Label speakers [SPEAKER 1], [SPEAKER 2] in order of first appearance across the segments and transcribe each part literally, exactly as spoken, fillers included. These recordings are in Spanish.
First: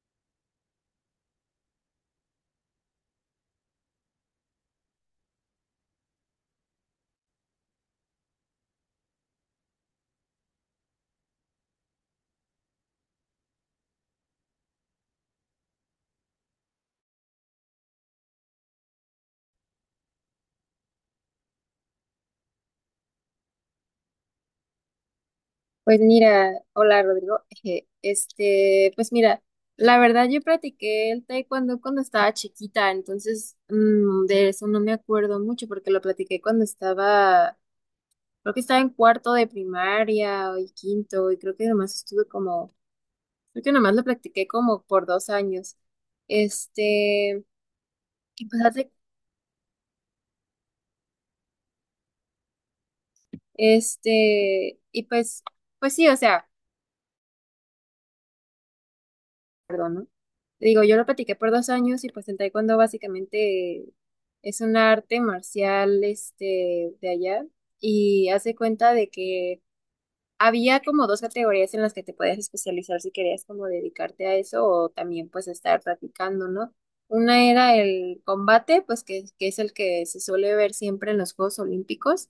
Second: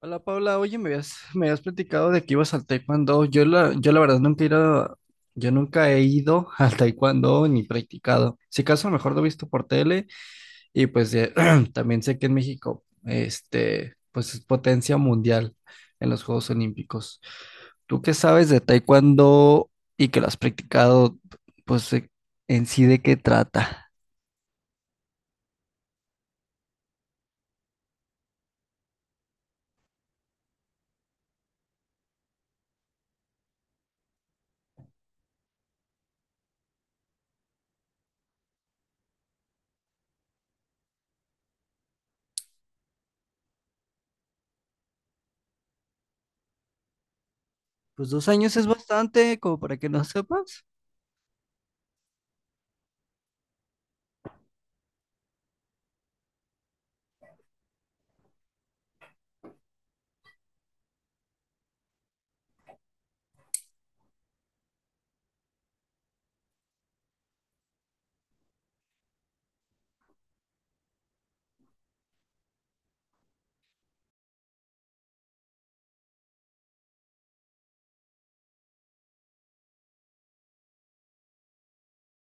[SPEAKER 1] Hola Paula, oye, me habías, me habías platicado de que ibas al taekwondo. Yo la, yo la verdad nunca he ido, yo nunca he ido al taekwondo ni practicado. Si acaso a lo mejor lo he visto por tele y pues eh, también sé que en México, este, pues es potencia mundial en los Juegos Olímpicos. ¿Tú qué sabes de taekwondo y que lo has practicado? Pues eh, en sí de qué trata.
[SPEAKER 2] Pues mira, hola Rodrigo. Eje, Este, pues mira, la verdad yo practiqué el taekwondo cuando estaba chiquita, entonces mm, de eso no me acuerdo mucho porque lo practiqué cuando estaba, creo que estaba en cuarto de primaria o y quinto, y creo que nomás estuve como, creo que nomás lo practiqué como por dos años. Este,
[SPEAKER 1] Pues dos
[SPEAKER 2] y
[SPEAKER 1] años
[SPEAKER 2] pues,
[SPEAKER 1] es
[SPEAKER 2] hace-
[SPEAKER 1] bastante, como para que no sepas.
[SPEAKER 2] este, y pues, pues sí, o sea. Perdón, ¿no? Digo, yo lo practiqué por dos años y pues el taekwondo básicamente es un arte marcial este, de allá y hace cuenta de que había como dos categorías en las que te podías especializar si querías como dedicarte a eso o también pues estar practicando, ¿no? Una era el combate, pues que, que es el que se suele ver siempre en los Juegos Olímpicos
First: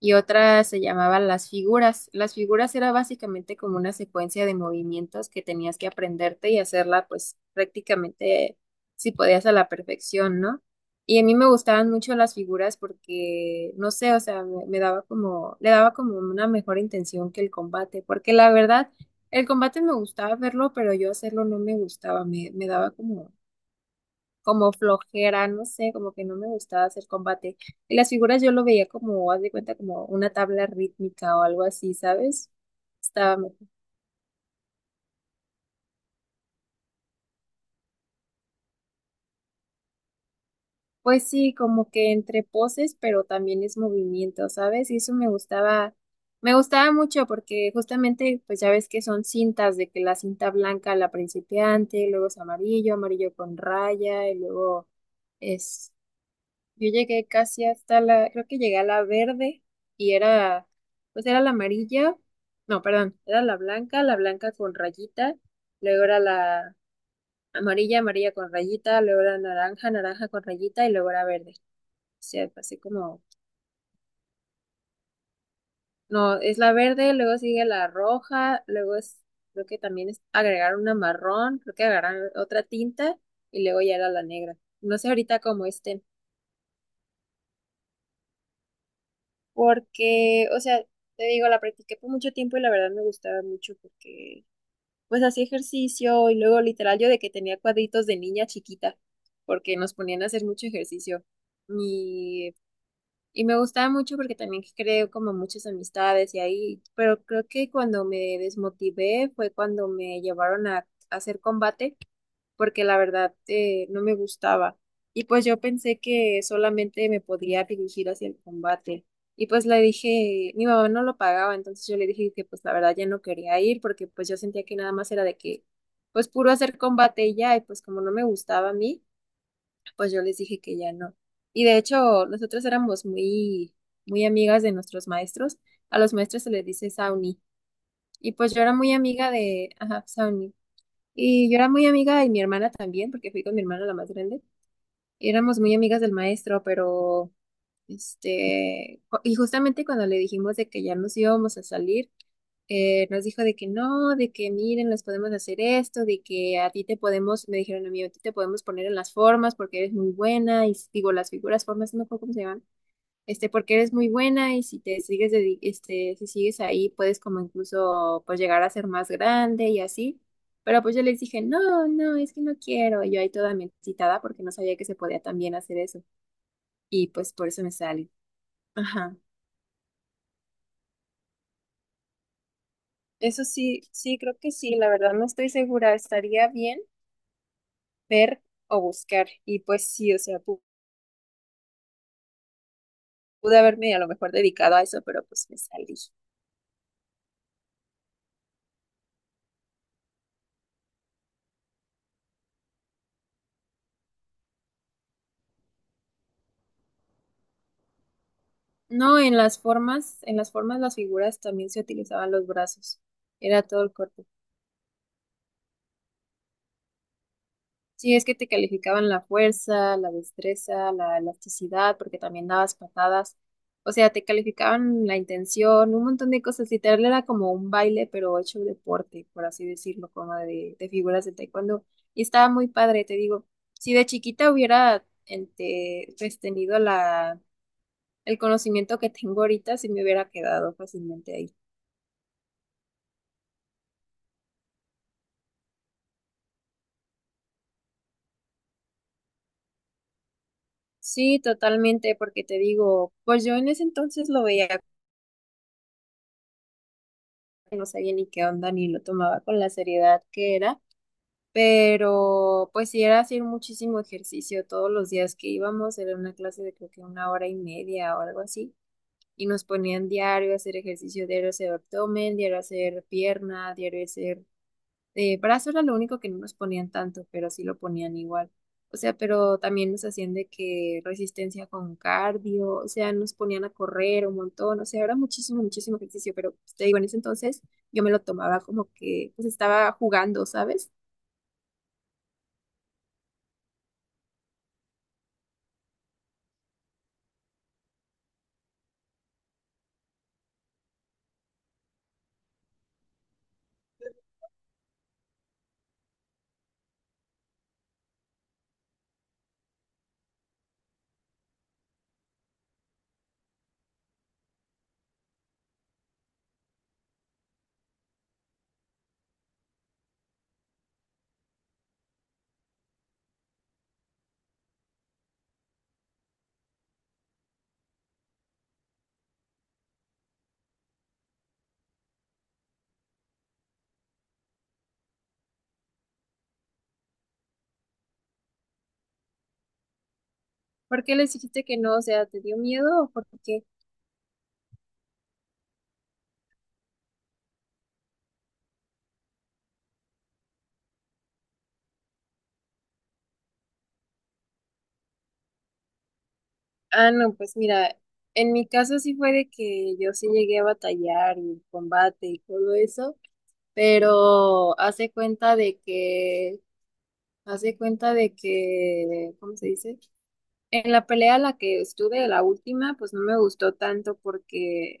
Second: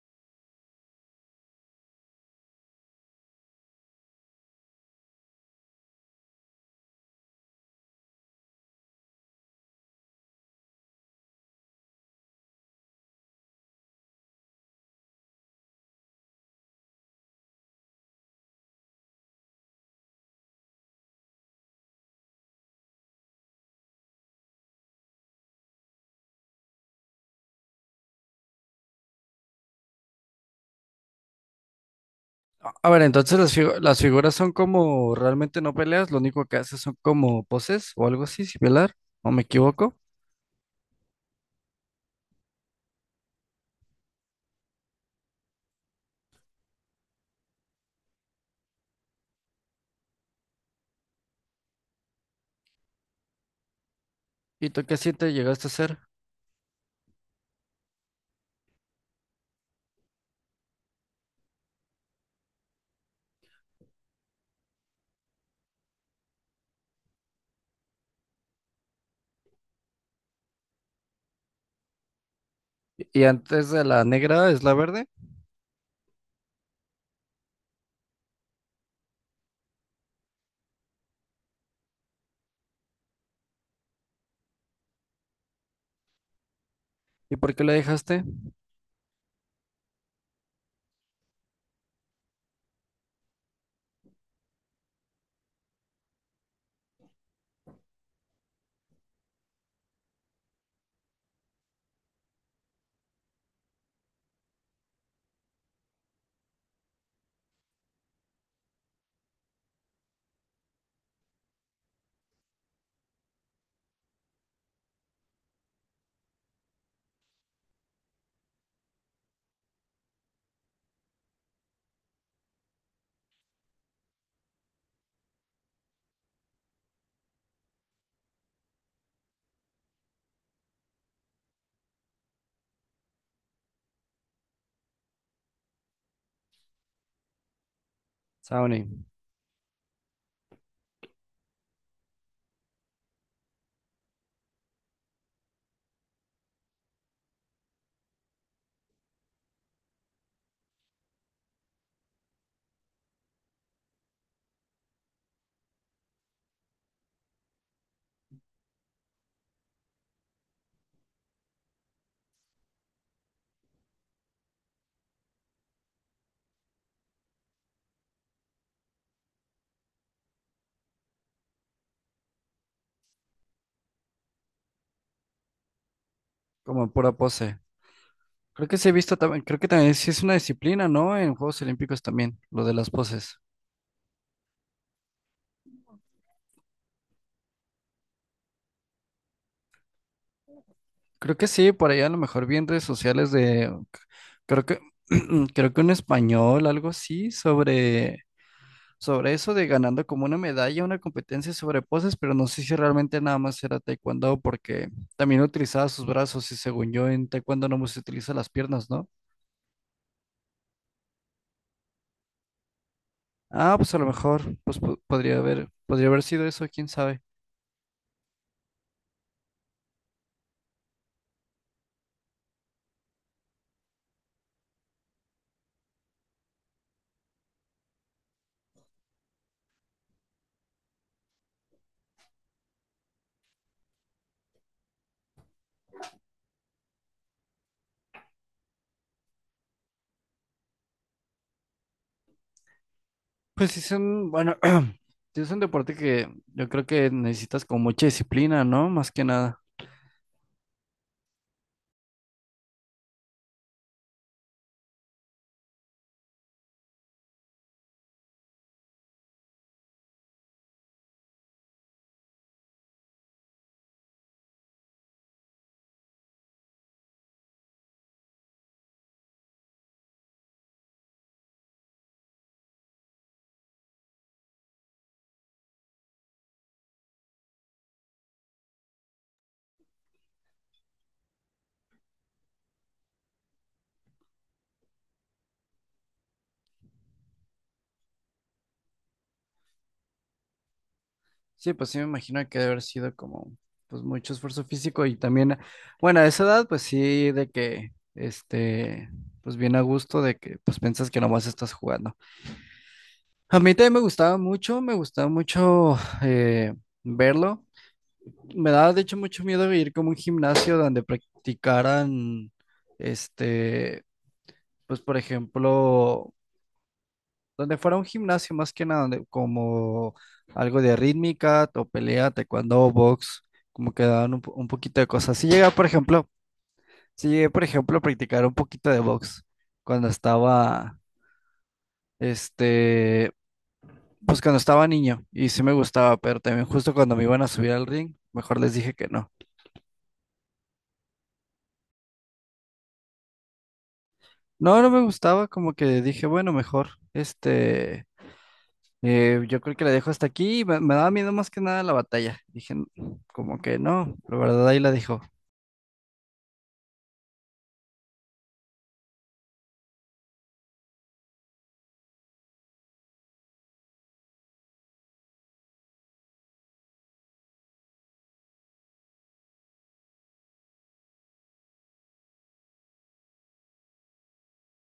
[SPEAKER 2] y otra se llamaba Las figuras. Las figuras era básicamente como una secuencia de movimientos que tenías que aprenderte y hacerla pues prácticamente si podías a la perfección, ¿no? Y a mí me gustaban mucho las figuras porque, no sé, o sea, me, me daba como, le daba como una mejor intención que el combate, porque la verdad, el combate me gustaba verlo, pero yo hacerlo no me gustaba, me, me daba como como flojera, no sé, como que no me gustaba hacer combate. Y las figuras yo lo veía como, haz de cuenta, como una tabla rítmica o algo así, ¿sabes?
[SPEAKER 1] A ver,
[SPEAKER 2] Estaba
[SPEAKER 1] entonces las,
[SPEAKER 2] mejor.
[SPEAKER 1] figu- las figuras son como realmente no peleas, lo único que haces son como poses o algo así similar, o me equivoco.
[SPEAKER 2] Pues sí, como que entre poses, pero también es movimiento, ¿sabes? Y eso me gustaba, me gustaba mucho porque justamente, pues ya ves que son cintas, de que la cinta blanca, la principiante, luego es amarillo, amarillo con raya, y
[SPEAKER 1] ¿Y tú
[SPEAKER 2] luego
[SPEAKER 1] qué siete llegaste a hacer?
[SPEAKER 2] yo llegué casi hasta la, creo que llegué a la verde y era, pues era la amarilla, no, perdón, era la blanca, la blanca con rayita, luego era la amarilla, amarilla con rayita, luego era naranja, naranja con rayita y luego era verde. O sea, pasé como,
[SPEAKER 1] Y antes de la negra es la verde,
[SPEAKER 2] no, es la verde, luego sigue la roja, luego es, creo que también es agregar una marrón, creo que agregar otra tinta y luego ya era la negra. No sé ahorita cómo esté.
[SPEAKER 1] ¿y por qué la dejaste?
[SPEAKER 2] Porque, o sea, te digo, la practiqué por mucho tiempo y la verdad me gustaba mucho porque, pues, hacía ejercicio y luego literal yo de que tenía cuadritos de niña chiquita, porque nos ponían a hacer mucho ejercicio. Y, y me gustaba mucho porque también creo como muchas amistades y ahí, pero creo que cuando me desmotivé fue cuando me llevaron a hacer combate porque la verdad eh, no me gustaba. Y pues yo pensé que solamente me podría dirigir hacia el combate. Y pues le dije, mi mamá no lo pagaba, entonces yo le dije que pues la verdad ya no quería ir porque pues yo sentía que nada más era de que pues puro hacer combate y ya, y pues como no me gustaba a mí, pues yo les dije que ya no. Y de hecho, nosotros éramos muy, muy amigas de nuestros maestros. A los maestros se les dice Sauni. Y pues yo era muy
[SPEAKER 1] Sauni,
[SPEAKER 2] amiga de, ajá, Sauni. Y yo era muy amiga y mi hermana también, porque fui con mi hermana la más grande. Éramos muy amigas del maestro, pero este, cu- y justamente cuando le dijimos de que ya nos íbamos a salir, eh, nos dijo de que no, de que miren, les podemos hacer esto, de que a ti te podemos, me dijeron a mí, a ti te podemos poner en las formas porque eres muy buena, y s- digo, las figuras, formas, no me acuerdo cómo se llaman este, porque eres muy buena y si te sigues, dedi- este, si sigues ahí, puedes como incluso, pues, llegar a ser más grande y así. Pero pues yo les dije, no, no, es que no quiero. Y yo ahí toda me excitada porque no sabía que se podía también hacer eso.
[SPEAKER 1] como en
[SPEAKER 2] Y
[SPEAKER 1] pura
[SPEAKER 2] pues por
[SPEAKER 1] pose.
[SPEAKER 2] eso me sale.
[SPEAKER 1] Creo que sí he visto
[SPEAKER 2] Ajá.
[SPEAKER 1] también, creo que también sí es una disciplina, ¿no? En Juegos Olímpicos también, lo de las poses.
[SPEAKER 2] Eso sí, sí, creo que sí, la verdad no estoy segura. Estaría bien ver o buscar. Y pues sí, o sea, pu-
[SPEAKER 1] Creo que sí, por allá a lo mejor vi en redes sociales
[SPEAKER 2] pude
[SPEAKER 1] de,
[SPEAKER 2] haberme a lo mejor
[SPEAKER 1] creo
[SPEAKER 2] dedicado
[SPEAKER 1] que,
[SPEAKER 2] a eso, pero pues me
[SPEAKER 1] creo que
[SPEAKER 2] salí.
[SPEAKER 1] un español, algo así, sobre sobre eso de ganando como una medalla, una competencia sobre poses, pero no sé si realmente nada más era taekwondo porque también utilizaba sus brazos y según yo en taekwondo no se utiliza las piernas, ¿no?
[SPEAKER 2] No, en las formas, en las formas, las figuras también se utilizaban los brazos. Era
[SPEAKER 1] Ah,
[SPEAKER 2] todo el
[SPEAKER 1] pues a lo
[SPEAKER 2] cuerpo.
[SPEAKER 1] mejor, pues po- podría haber, podría haber sido eso, quién sabe.
[SPEAKER 2] Sí, es que te calificaban la fuerza, la destreza, la elasticidad, porque también dabas patadas. O sea, te calificaban la intención, un montón de cosas. Literal era como un baile, pero hecho deporte, por así decirlo, como de, de figuras de taekwondo. Y estaba muy padre, te digo. Si de chiquita hubiera este, pues, tenido la, el conocimiento que tengo ahorita, sí me hubiera quedado fácilmente ahí.
[SPEAKER 1] Pues sí es un, bueno, sí es un deporte que yo creo que necesitas con mucha disciplina, ¿no? Más que nada.
[SPEAKER 2] Sí, totalmente, porque te digo, pues yo en ese entonces lo veía, no sabía ni qué onda, ni lo tomaba con la seriedad que era, pero pues sí era hacer muchísimo ejercicio todos los días que íbamos, era una clase de creo que una hora y media o algo así, y nos ponían diario a hacer ejercicio, diario a hacer abdomen, diario a hacer pierna, diario a hacer Eh, brazo era lo único que no nos ponían tanto, pero sí lo ponían igual. O sea, pero también nos hacían de que resistencia con cardio, o sea, nos ponían a correr un montón, o sea, era muchísimo, muchísimo ejercicio, pero pues, te digo, en ese entonces yo me lo tomaba como que pues estaba jugando, ¿sabes?
[SPEAKER 1] Sí, pues sí me imagino que debe haber sido como pues mucho esfuerzo físico y también, bueno, a esa edad pues sí de que este pues bien a gusto de que pues piensas que nomás estás jugando. A mí también me gustaba mucho, me gustaba mucho eh, verlo. Me daba de hecho mucho miedo ir como a un gimnasio donde practicaran este pues por ejemplo donde fuera un gimnasio más que nada, donde como algo de rítmica o pelea, taekwondo, box, como que daban un, po- un poquito de cosas. Si llega, por ejemplo, si llegué, por ejemplo, a practicar un poquito de box cuando estaba, este, pues cuando estaba niño y sí me gustaba, pero también justo cuando me iban a subir al ring, mejor les dije que no.
[SPEAKER 2] ¿Por qué les dijiste que no? O sea, ¿te dio miedo o por qué?
[SPEAKER 1] No, no me gustaba, como que dije, bueno, mejor, este, eh, yo creo que la dejo hasta aquí, me, me daba miedo más que nada la batalla. Dije, "N- como que no", la verdad ahí la dejo.
[SPEAKER 2] Ah, no, pues mira, en mi caso sí fue de que yo sí llegué a batallar y combate y todo eso pero hace cuenta de que Hace cuenta de que, ¿cómo se dice? En la pelea en la que estuve, la última, pues no me gustó tanto porque,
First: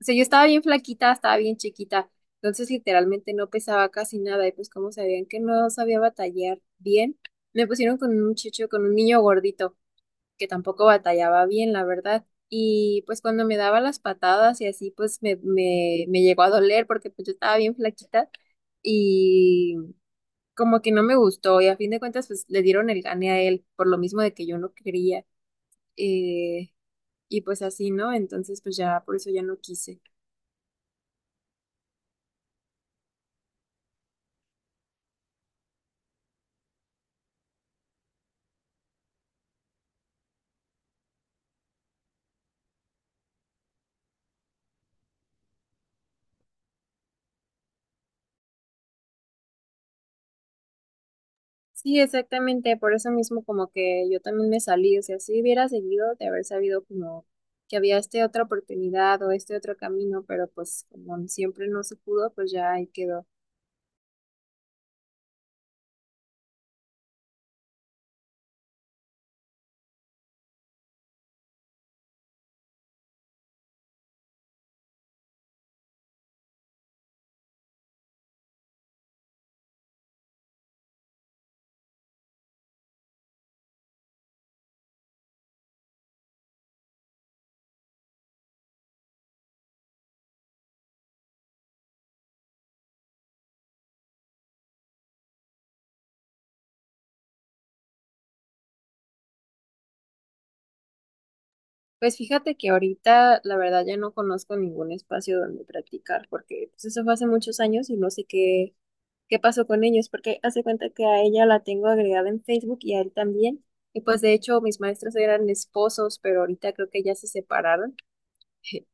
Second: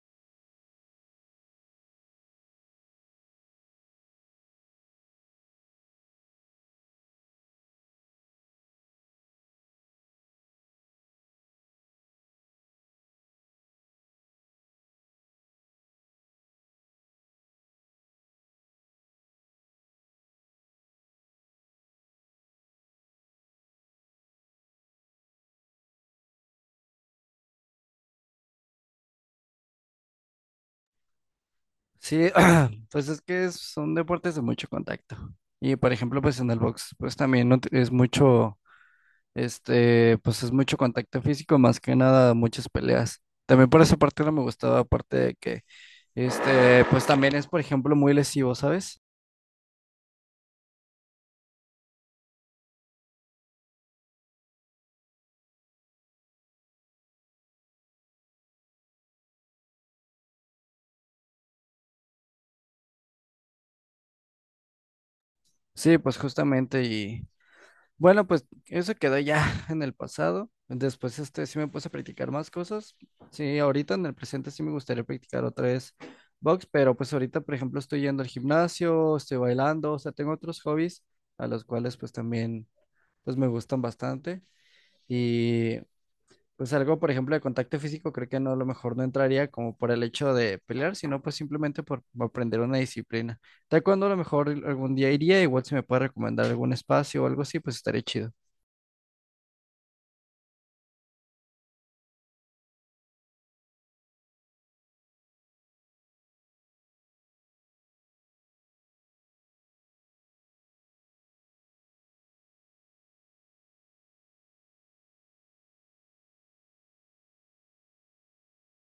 [SPEAKER 2] o sea, yo estaba bien flaquita, estaba bien chiquita, entonces literalmente no pesaba casi nada y pues como sabían que no sabía batallar bien, me pusieron con un muchacho, con un niño gordito que tampoco batallaba bien, la verdad. Y pues cuando me daba las patadas y así, pues me, me, me llegó a doler porque pues yo estaba bien flaquita y como que no me gustó y a fin de cuentas pues le dieron el gane a él por lo mismo de que yo no quería eh, y pues así, ¿no? Entonces pues ya por eso ya no quise.
[SPEAKER 1] Sí, pues es que es- son deportes de mucho contacto. Y por ejemplo, pues en el box, pues también no te- es mucho, este, pues es mucho contacto físico, más que nada muchas peleas. También por esa parte no me gustaba, aparte de que, este, pues también es, por ejemplo, muy lesivo, ¿sabes?
[SPEAKER 2] Sí, exactamente, por eso mismo como que yo también me salí, o sea, si hubiera seguido de haber sabido como que había esta otra oportunidad o este otro camino, pero pues como siempre no se pudo, pues ya ahí quedó.
[SPEAKER 1] Sí, pues justamente bueno, pues eso quedó ya en el pasado. Después este sí me puse a practicar más cosas. Sí, ahorita en el presente sí me gustaría practicar otra vez box, pero pues ahorita, por ejemplo, estoy yendo al gimnasio, estoy bailando, o sea, tengo otros hobbies a los cuales pues también pues me gustan bastante y pues algo, por ejemplo, de contacto físico, creo que no a lo mejor no entraría como por el hecho de pelear, sino pues simplemente por aprender una disciplina. Taekwondo a lo mejor algún día iría, igual si me puede recomendar algún espacio o algo así, pues estaría chido.
[SPEAKER 2] Pues fíjate que ahorita la verdad ya no conozco ningún espacio donde practicar porque pues eso fue hace muchos años y no sé qué qué pasó con ellos, porque hace cuenta que a ella la tengo agregada en Facebook y a él también. Y pues de hecho mis maestros eran esposos, pero ahorita creo que ya se separaron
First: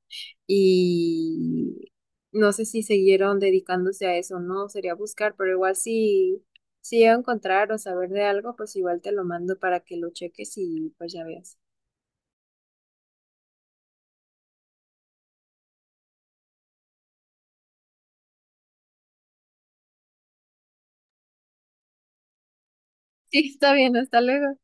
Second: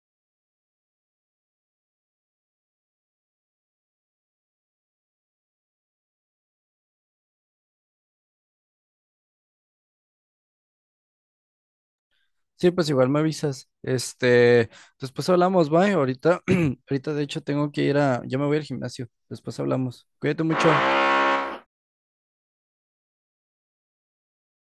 [SPEAKER 2] y no sé si siguieron dedicándose a eso, no, sería buscar, pero igual si, si llego a encontrar o saber de algo, pues igual te lo mando para que lo cheques y pues ya veas.
[SPEAKER 1] Sí, pues igual me avisas. Este, después hablamos, bye. Ahorita, ahorita de hecho tengo que ir a, ya me voy al gimnasio. Después hablamos. Cuídate mucho.
[SPEAKER 2] Sí, está bien, hasta luego.